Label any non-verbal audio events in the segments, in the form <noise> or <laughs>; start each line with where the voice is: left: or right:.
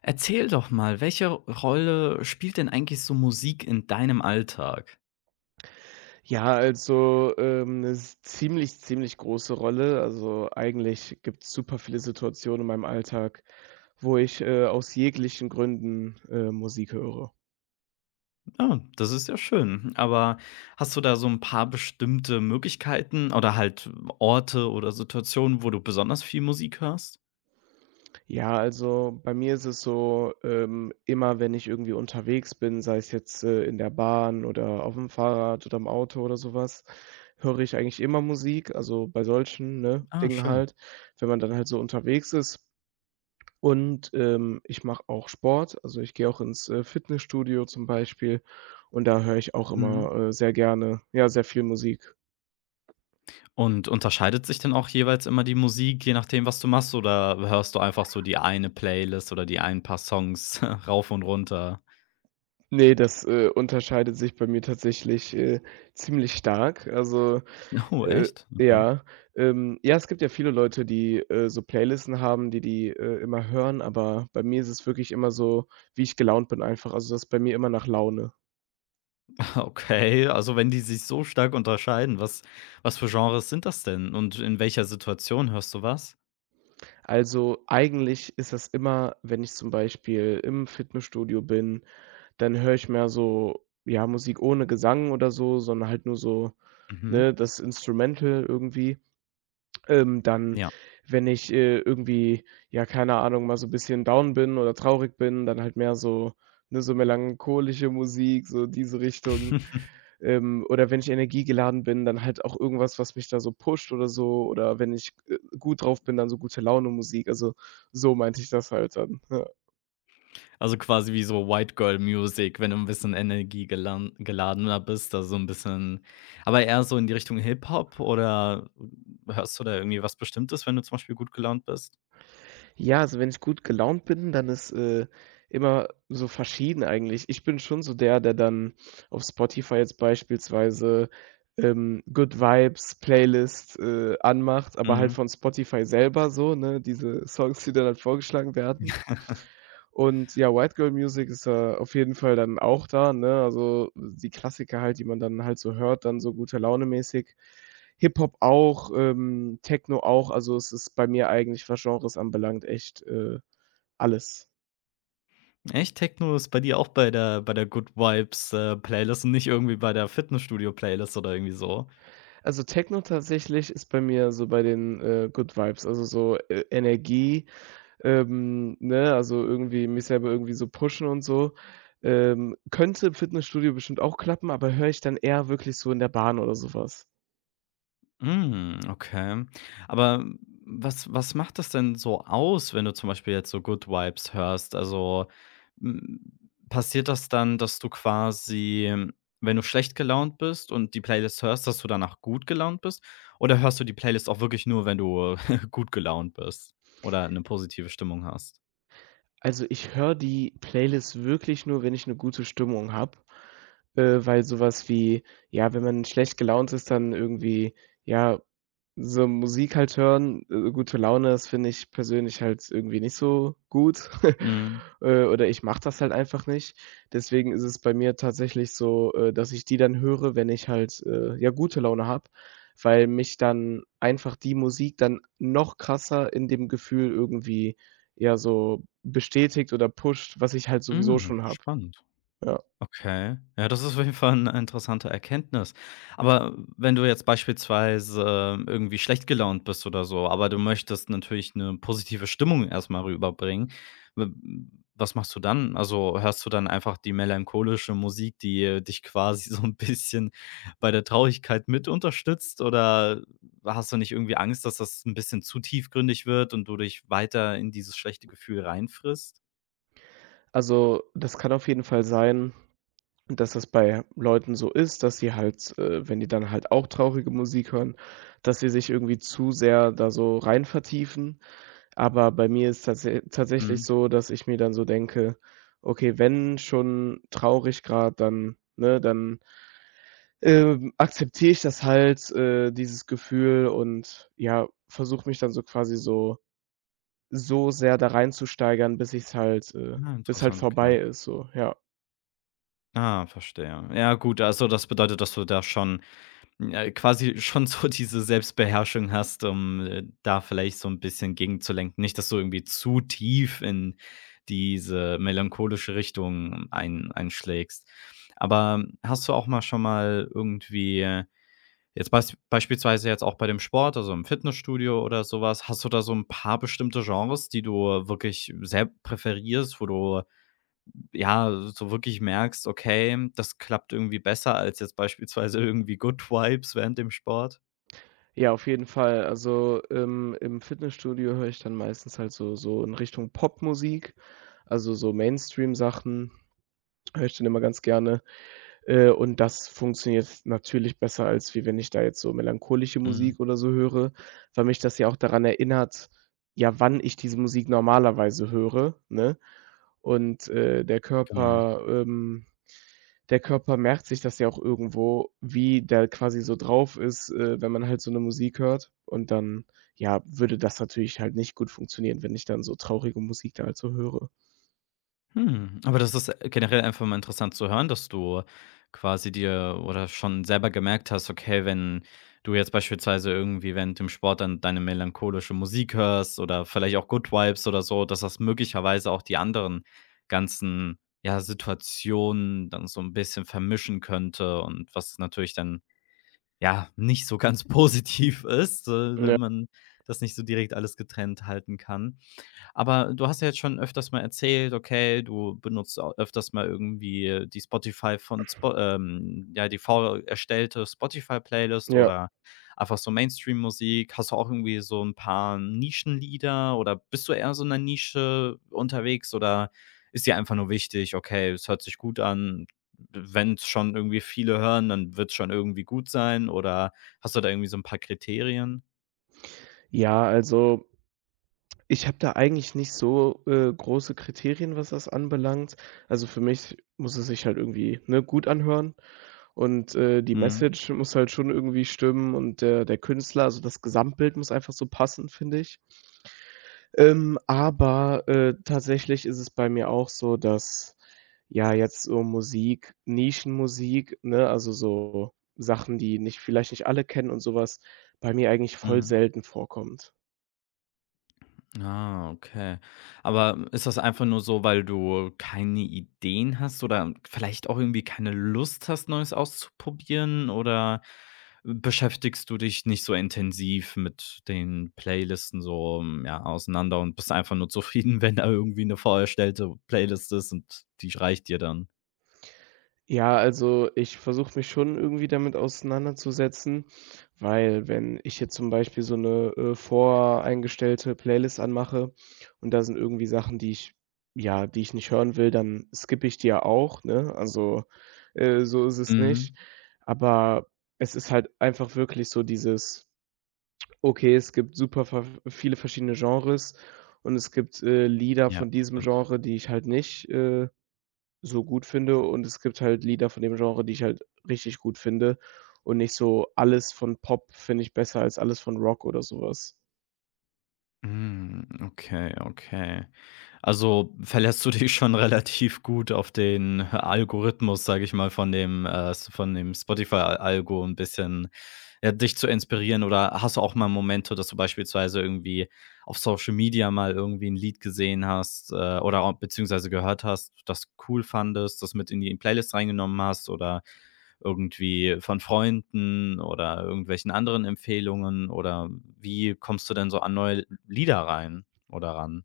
left: Erzähl doch mal, welche Rolle spielt denn eigentlich so Musik in deinem Alltag?
right: Ja, also, 'ne s ziemlich, ziemlich große Rolle. Also, eigentlich gibt's super viele Situationen in meinem Alltag, wo ich, aus jeglichen Gründen, Musik höre.
left: Ah, das ist ja schön. Aber hast du da so ein paar bestimmte Möglichkeiten oder halt Orte oder Situationen, wo du besonders viel Musik hörst?
right: Ja, also, bei mir ist es so, immer wenn ich irgendwie unterwegs bin, sei es jetzt, in der Bahn oder auf dem Fahrrad oder im Auto oder sowas, höre ich eigentlich immer Musik, also, bei solchen, ne,
left: Ah,
right: Dingen
left: schön.
right: halt. Wenn man dann halt so unterwegs ist. Und ich mache auch Sport, also ich gehe auch ins, Fitnessstudio zum Beispiel und da höre ich auch
left: Mhm.
right: immer, sehr gerne ja, sehr viel Musik.
left: Und unterscheidet sich denn auch jeweils immer die Musik, je nachdem, was du machst, oder hörst du einfach so die eine Playlist oder die ein paar Songs <laughs> rauf und runter?
right: Ne, das, unterscheidet sich bei mir tatsächlich, ziemlich stark. Also,
left: Oh,
right: äh
left: echt? Okay.
right: ja, ja, es gibt ja viele Leute, die, so Playlisten haben, die die, immer hören, aber bei mir ist es wirklich immer so, wie ich gelaunt bin einfach. Also, das ist bei mir immer nach Laune.
left: Okay, also wenn die sich so stark unterscheiden, was für Genres sind das denn und in welcher Situation hörst du was?
right: Also, eigentlich ist das immer, wenn ich zum Beispiel im Fitnessstudio bin. Dann höre ich mehr so, ja, Musik ohne Gesang oder so, sondern halt nur so,
left: Mhm.
right: ne, das Instrumental irgendwie. Dann,
left: Ja.
right: wenn ich, irgendwie, ja, keine Ahnung, mal so 'n bisschen down bin oder traurig bin, dann halt mehr so, ne, so melancholische Musik, so diese Richtung.
left: <laughs>
right: Oder wenn ich energiegeladen bin, dann halt auch irgendwas, was mich da so pusht oder so. Oder wenn ich, gut drauf bin, dann so gute Laune Musik. Also, so meinte ich das halt dann, <laughs> ja.
left: Also quasi wie so White Girl Music, wenn du ein bisschen Energie energiegelan geladener bist, also so 'n bisschen, aber eher so in die Richtung Hip-Hop, oder hörst du da irgendwie was Bestimmtes, wenn du zum Beispiel gut gelaunt bist?
right: Ja, also wenn ich gut gelaunt bin, dann ist, immer so verschieden eigentlich. Ich bin schon so der, der dann auf Spotify jetzt beispielsweise, Good Vibes Playlist, anmacht, aber halt
left: Mhm.
right: von Spotify selber so, ne, diese Songs, die dann halt vorgeschlagen werden. Und ja, White Girl Music ist da auf jeden Fall dann auch da, ne? Also, die Klassiker halt, die man dann halt so hört, dann so gute Laune-mäßig. Hip-Hop auch, Techno auch. Also, es ist bei mir eigentlich, was Genres anbelangt, echt, alles.
left: Echt? Techno ist bei dir auch bei der Good Vibes, Playlist und nicht irgendwie bei der Fitnessstudio-Playlist oder irgendwie so?
right: Also, Techno tatsächlich ist bei mir so bei den, Good Vibes, also so, Energie, ne, also irgendwie mich selber irgendwie so pushen und so. Könnte im Fitnessstudio bestimmt auch klappen, aber höre ich dann eher wirklich so in der Bahn oder sowas.
left: Hm, okay. Aber was macht das denn so aus, wenn du zum Beispiel jetzt so Good Vibes hörst? Also, hm, passiert das dann, dass du quasi, wenn du schlecht gelaunt bist und die Playlist hörst, dass du danach gut gelaunt bist? Oder hörst du die Playlist auch wirklich nur, wenn du <laughs> gut gelaunt bist oder eine positive Stimmung hast?
right: Also, ich höre die Playlist wirklich nur, wenn ich 'ne gute Stimmung habe, weil so was wie ja, wenn man schlecht gelaunt ist, dann irgendwie, ja, so Musik halt hören, gute Laune, das finde ich persönlich halt irgendwie nicht so gut, <laughs>
left: Mhm.
right: oder ich mache das halt einfach nicht. Deswegen ist es bei mir tatsächlich so, dass ich die dann höre, wenn ich halt, ja, gute Laune habe, weil mich dann einfach die Musik dann noch krasser in dem Gefühl irgendwie, ja, so bestätigt oder pusht, was ich halt sowieso
left: Mhm,
right: schon habe.
left: spannend.
right: Ja.
left: Okay. Ja, das ist auf jeden Fall eine interessante Erkenntnis. Aber wenn du jetzt beispielsweise irgendwie schlecht gelaunt bist oder so, aber du möchtest natürlich eine positive Stimmung erst mal rüberbringen, w was machst du dann? Also, hörst du dann einfach die melancholische Musik, die, dich quasi <laughs> so ein bisschen bei der Traurigkeit mit unterstützt? Oder hast du nicht irgendwie Angst, dass das ein bisschen zu tiefgründig wird und du dich weiter in dieses schlechte Gefühl reinfrisst?
right: Also, das kann auf jeden Fall sein, dass das bei Leuten so ist, dass sie halt, wenn die dann halt auch traurige Musik hören, dass sie sich irgendwie zu sehr da so rein vertiefen. Aber bei mir ist tatsächlich
left: Mhm.
right: so, dass ich mir dann so denke: „Okay, wenn schon traurig gerade, dann ne, dann, akzeptiere ich das halt, dieses Gefühl und, ja, versuche mich dann so quasi so. So sehr da reinzusteigern, bis ich's halt
left: Ah,
right: bis halt
left: interessant, okay.
right: vorbei ist so, ja.
left: Ah, verstehe. Ja gut, also das bedeutet, dass du da schon, quasi schon <laughs> so diese Selbstbeherrschung hast, um, da vielleicht so ein bisschen gegenzulenken. Nicht, dass du irgendwie zu tief in diese melancholische Richtung einschlägst. Aber hast du auch mal schon mal irgendwie jetzt beispielsweise jetzt auch bei dem Sport, also im Fitnessstudio oder sowas, hast du da so ein paar bestimmte Genres, die du wirklich sehr präferierst, wo du, ja, so wirklich merkst, okay, das klappt irgendwie besser als jetzt beispielsweise irgendwie Good Vibes während dem Sport?
right: Ja, auf jeden Fall. Also, im Fitnessstudio höre ich dann meistens halt so in Richtung Popmusik, also so Mainstream-Sachen höre ich dann immer ganz gerne. Und das funktioniert natürlich besser, als wie wenn ich da jetzt so melancholische
left: Mhm,
right: Musik oder so höre, weil mich das ja auch daran erinnert, ja, wann ich diese Musik normalerweise höre, ne? Und,
left: genau.
right: Der Körper merkt sich das ja auch irgendwo, wie der quasi so drauf ist, wenn man halt so eine Musik hört. Und dann, ja, würde das natürlich halt nicht gut funktionieren, wenn ich dann so traurige Musik da halt so höre.
left: Hm, aber das ist generell einfach mal interessant zu hören, dass du quasi dir oder schon selber gemerkt hast, okay, wenn du jetzt beispielsweise irgendwie während dem Sport dann deine melancholische Musik hörst oder vielleicht auch Good Vibes oder so, dass das möglicherweise auch die anderen ganzen, ja, Situationen dann so ein bisschen vermischen könnte und was natürlich dann ja nicht so ganz <laughs> positiv ist, wenn
right: Ja,
left: man das nicht so direkt alles getrennt halten kann. Aber du hast ja jetzt schon öfters mal erzählt, okay, du benutzt au öfters mal irgendwie die Spotify von Spo ja, die vor erstellte Spotify-Playlist
right: ja.
left: oder einfach so Mainstream-Musik. Hast du auch irgendwie so ein paar Nischenlieder oder bist du eher so in 'ner Nische unterwegs oder ist dir einfach nur wichtig: „Okay, es hört sich gut an. Wenn's schon irgendwie viele hören, dann wird es schon irgendwie gut sein“, oder hast du da irgendwie so ein paar Kriterien?
right: Ja, also ich habe da eigentlich nicht so, große Kriterien, was das anbelangt. Also, für mich muss es sich halt irgendwie, ne, gut anhören und, die
left: Mhm,
right: Message muss halt schon irgendwie stimmen und der Künstler, also das Gesamtbild muss einfach so passen, finde ich. Aber, tatsächlich ist es bei mir auch so, dass, ja, jetzt so Musik, Nischenmusik, ne, also so Sachen, die nicht vielleicht nicht alle kennen und sowas, bei mir eigentlich voll
left: mhm.
right: selten vorkommt.
left: Ah, okay. Aber ist das einfach nur so, weil du keine Ideen hast oder vielleicht auch irgendwie keine Lust hast, Neues auszuprobieren? Oder beschäftigst du dich nicht so intensiv mit den Playlisten so ja, auseinander und bist einfach nur zufrieden, <laughs> wenn da irgendwie eine vorerstellte Playlist ist und die reicht dir dann?
right: Ja, also, ich versuche mich schon irgendwie damit auseinanderzusetzen, weil wenn ich jetzt zum Beispiel so eine voreingestellte Playlist anmache und da sind irgendwie Sachen, die ich ja, die ich nicht hören will, dann skippe ich die ja auch, ne? Also, so ist es nicht.
left: Mhm.
right: Aber es ist halt einfach wirklich so dieses okay, es gibt super ver viele verschiedene Genres und es gibt, Lieder
left: Ja,
right: von diesem
left: stimmt.
right: Genre, die ich halt nicht, so gut finde und es gibt halt Lieder von dem Genre, die ich halt richtig gut finde und nicht so alles von Pop finde ich besser als alles von Rock oder sowas.
left: Mm, okay, okay. Also, verlässt du dich schon <laughs> relativ gut auf den Algorithmus, sage ich mal, von dem Spotify-Algo 'n bisschen, ja, dich zu inspirieren, oder hast du auch mal Momente, dass du beispielsweise irgendwie auf Social Media mal irgendwie ein Lied gesehen hast, oder au beziehungsweise gehört hast, das cool fandest, das mit in die Playlist reingenommen hast oder irgendwie von Freunden oder irgendwelchen anderen Empfehlungen oder wie kommst du denn so an neue Lieder rein oder ran?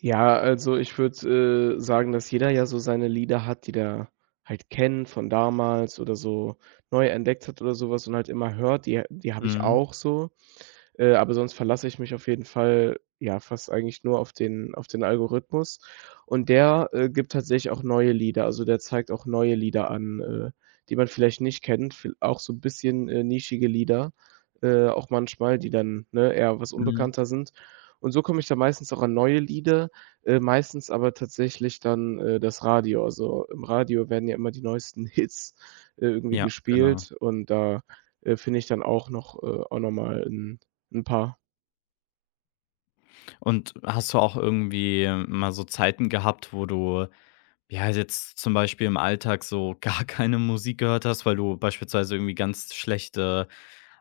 right: Ja, also ich würde, sagen, dass jeder ja so seine Lieder hat, die der halt kennt von damals oder so neu entdeckt hat oder sowas und halt immer hört. Die habe ich
left: Mhm,
right: auch so. Aber sonst verlasse ich mich auf jeden Fall, ja, fast eigentlich nur auf den Algorithmus. Und der, gibt tatsächlich auch neue Lieder. Also, der zeigt auch neue Lieder an, die man vielleicht nicht kennt, viel auch so ein bisschen, nischige Lieder, auch manchmal, die dann, ne, eher was
left: mhm.
right: unbekannter sind. Und so komme ich dann meistens auch an neue Lieder, meistens aber tatsächlich dann, das Radio. Also, im Radio werden ja immer die neuesten <laughs> Hits, irgendwie
left: Ja, genau.
right: gespielt und da, finde ich dann auch noch mal 'N paar.
left: Und hast du auch irgendwie mal so Zeiten gehabt, wo du, ja, jetzt zum Beispiel im Alltag so <laughs> gar keine Musik gehört hast, weil du beispielsweise irgendwie ganz schlechte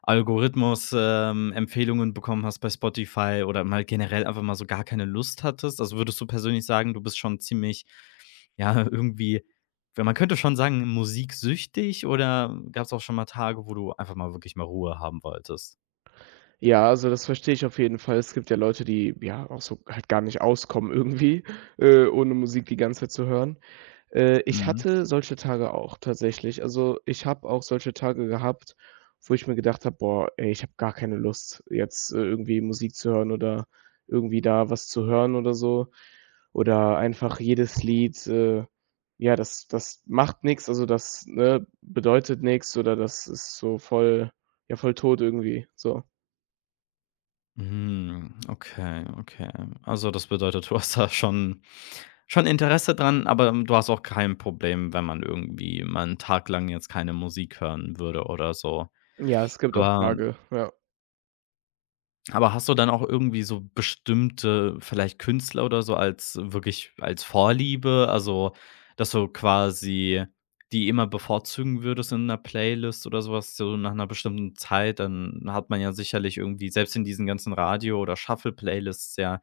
left: Algorithmus, Empfehlungen bekommen hast bei Spotify oder mal generell einfach mal so gar keine Lust hattest? Also, würdest du persönlich sagen, du bist schon ziemlich, ja, irgendwie, ja, man könnte schon sagen, musiksüchtig, oder gab es auch schon mal Tage, wo du einfach mal wirklich mal Ruhe haben wolltest?
right: Ja, also, das verstehe ich auf jeden Fall. Es gibt ja Leute, die, ja, auch so halt gar nicht auskommen irgendwie, <laughs> ohne Musik die ganze Zeit zu hören. Ich
left: Mhm.
right: hatte solche Tage auch tatsächlich. Also, ich habe auch solche Tage gehabt, wo ich mir gedacht habe: „Boah, ey, ich habe gar keine Lust, jetzt, irgendwie Musik zu hören oder irgendwie da was zu hören oder so.“ Oder einfach jedes Lied, ja, das macht nix, also, das, ne, bedeutet nix oder das ist so voll ja, voll tot irgendwie, so.
left: Mhm, okay, okay. Also, das bedeutet, du hast da schon Interesse dran, aber du hast auch kein Problem, wenn man irgendwie mal 'n Tag lang jetzt keine Musik hören würde oder so.
right: Ja, es gibt auch
left: Aber
right: Tage, ja.
left: aber hast du dann auch irgendwie so bestimmte, vielleicht Künstler oder so als wirklich als Vorliebe? Also, dass du quasi die immer bevorzugen würdest in 'ner Playlist oder so was, so nach 'ner bestimmten Zeit, dann hat man ja sicherlich irgendwie selbst in diesen ganzen Radio oder Shuffle-Playlists ja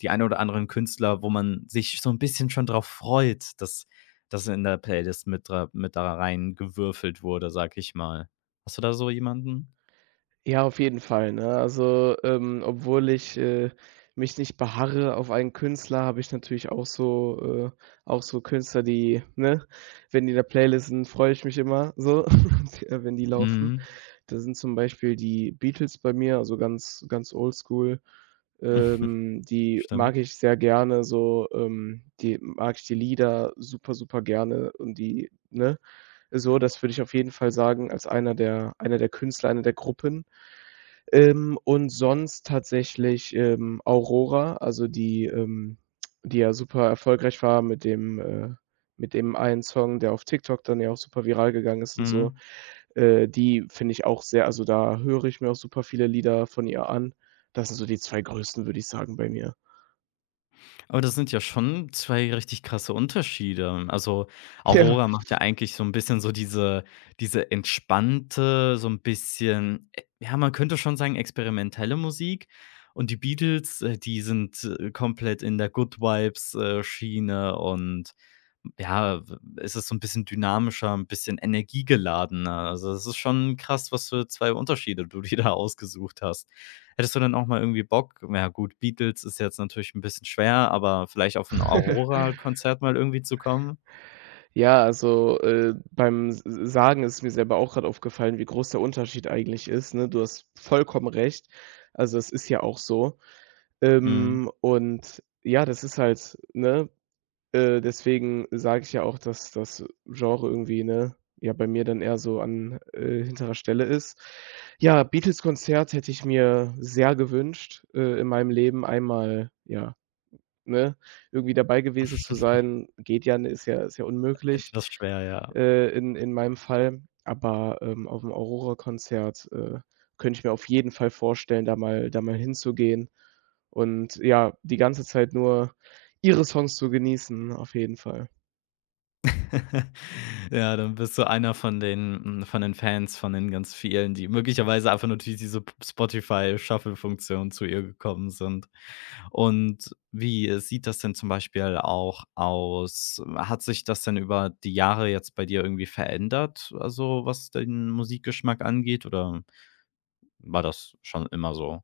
left: die ein oder anderen Künstler, wo man sich so 'n bisschen schon drauf freut, dass das in der Playlist mit da reingewürfelt wurde, sage ich mal. Hast du da so jemanden?
right: Ja, auf jeden Fall, ne? Also, obwohl ich, mich nicht beharre auf einen Künstler, habe ich natürlich auch so Künstler, die, ne wenn die da Playlisten, freue ich mich immer so, <laughs> wenn die laufen.
left: Mhm.
right: Da sind zum Beispiel die Beatles bei mir, also ganz ganz Oldschool.
left: <laughs>
right: Die
left: Stimmt.
right: mag ich sehr gerne so, die mag ich die Lieder super, super gerne und die ne? So, das würde ich auf jeden Fall sagen, als einer der Künstler, einer der Gruppen. Und sonst tatsächlich, Aurora, also die, die ja super erfolgreich war mit dem einen Song, der auf TikTok dann ja auch super viral gegangen ist und so.
left: Mhm.
right: Die finde ich auch sehr also, da höre ich mir auch super viele Lieder von ihr an. Das sind so die 2 größten, würde ich sagen, bei mir.
left: Aber das sind ja schon 2 richtig krasse Unterschiede. Also, Aurora
right: <laughs>
left: macht ja eigentlich so ein bisschen so diese entspannte, so ein bisschen, ja, man könnte schon sagen, experimentelle Musik. Und die Beatles, die sind, komplett in der Good Vibes, Schiene und ja, w ist es so ein bisschen dynamischer, ein bisschen energiegeladener. Also, es ist schon krass, was für 2 Unterschiede du <laughs> dir da ausgesucht hast. Hättest du denn auch mal irgendwie Bock, ja gut, Beatles ist jetzt natürlich ein bisschen schwer, aber vielleicht auf ein
right: Ja.
left: Aurora-Konzert mal irgendwie zu kommen?
right: Ja, also, beim Sagen ist mir selber auch gerade aufgefallen, wie groß der Unterschied eigentlich ist, ne? Du hast vollkommen recht. Also, es ist ja auch so.
left: Mhm,
right: Und ja, das ist halt ne? Deswegen sage ich ja auch, dass das Genre irgendwie, ne, ja, bei mir dann eher so an, hinterer Stelle ist. Ja, Beatles-Konzert hätte ich mir sehr gewünscht, in meinem Leben einmal, ja, ne, irgendwie dabei gewesen zu sein. Geht ja, ne, ist ja unmöglich
left: etwas schwer, ja.
right: in meinem Fall. Aber, auf'm Aurora-Konzert, könnte ich mir auf jeden Fall vorstellen, da mal hinzugehen und ja, die ganze Zeit nur ihre Songs zu genießen, auf jeden Fall.
left: <laughs> Ja, dann bist du einer von den, hm, von den Fans, von den ganz vielen, die möglicherweise einfach nur durch diese P Spotify-Shuffle-Funktion zu ihr gekommen sind. Und wie sieht das denn zum Beispiel auch aus? Hat sich das denn über die Jahre jetzt bei dir irgendwie verändert, also was den Musikgeschmack angeht, oder war das schon immer so?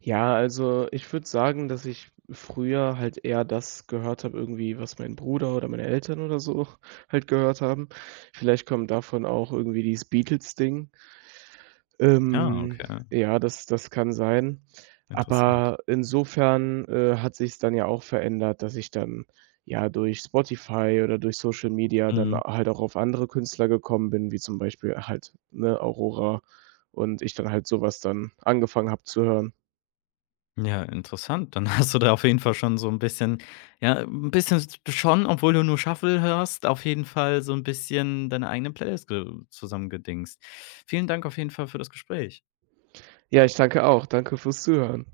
right: Ja, also, ich würde sagen, dass ich früher halt eher das gehört habe irgendwie, was mein Bruder oder meine Eltern oder so <laughs> halt gehört haben. Vielleicht kommt davon auch irgendwie dieses Beatles-Ding.
left: Ja,
right: Ähm,
left: okay,
right: ja, das kann sein.
left: interessant.
right: Aber insofern, hat sich es dann ja auch verändert, dass ich dann, ja, durch Spotify oder durch Social Media dann
left: Mhm.
right: halt auch auf andere Künstler gekommen bin, wie zum Beispiel halt, ne, Aurora und ich dann halt sowas dann angefangen habe zu hören.
left: Ja, interessant. Dann <laughs> hast du da auf jeden Fall schon so ein bisschen, ja, ein bisschen schon, obwohl du nur Shuffle hörst, auf jeden Fall so ein bisschen deine eigene Playlist ge zusammengedingst. Vielen Dank auf jeden Fall für das Gespräch.
right: Ja, ich danke auch. Danke fürs Zuhören.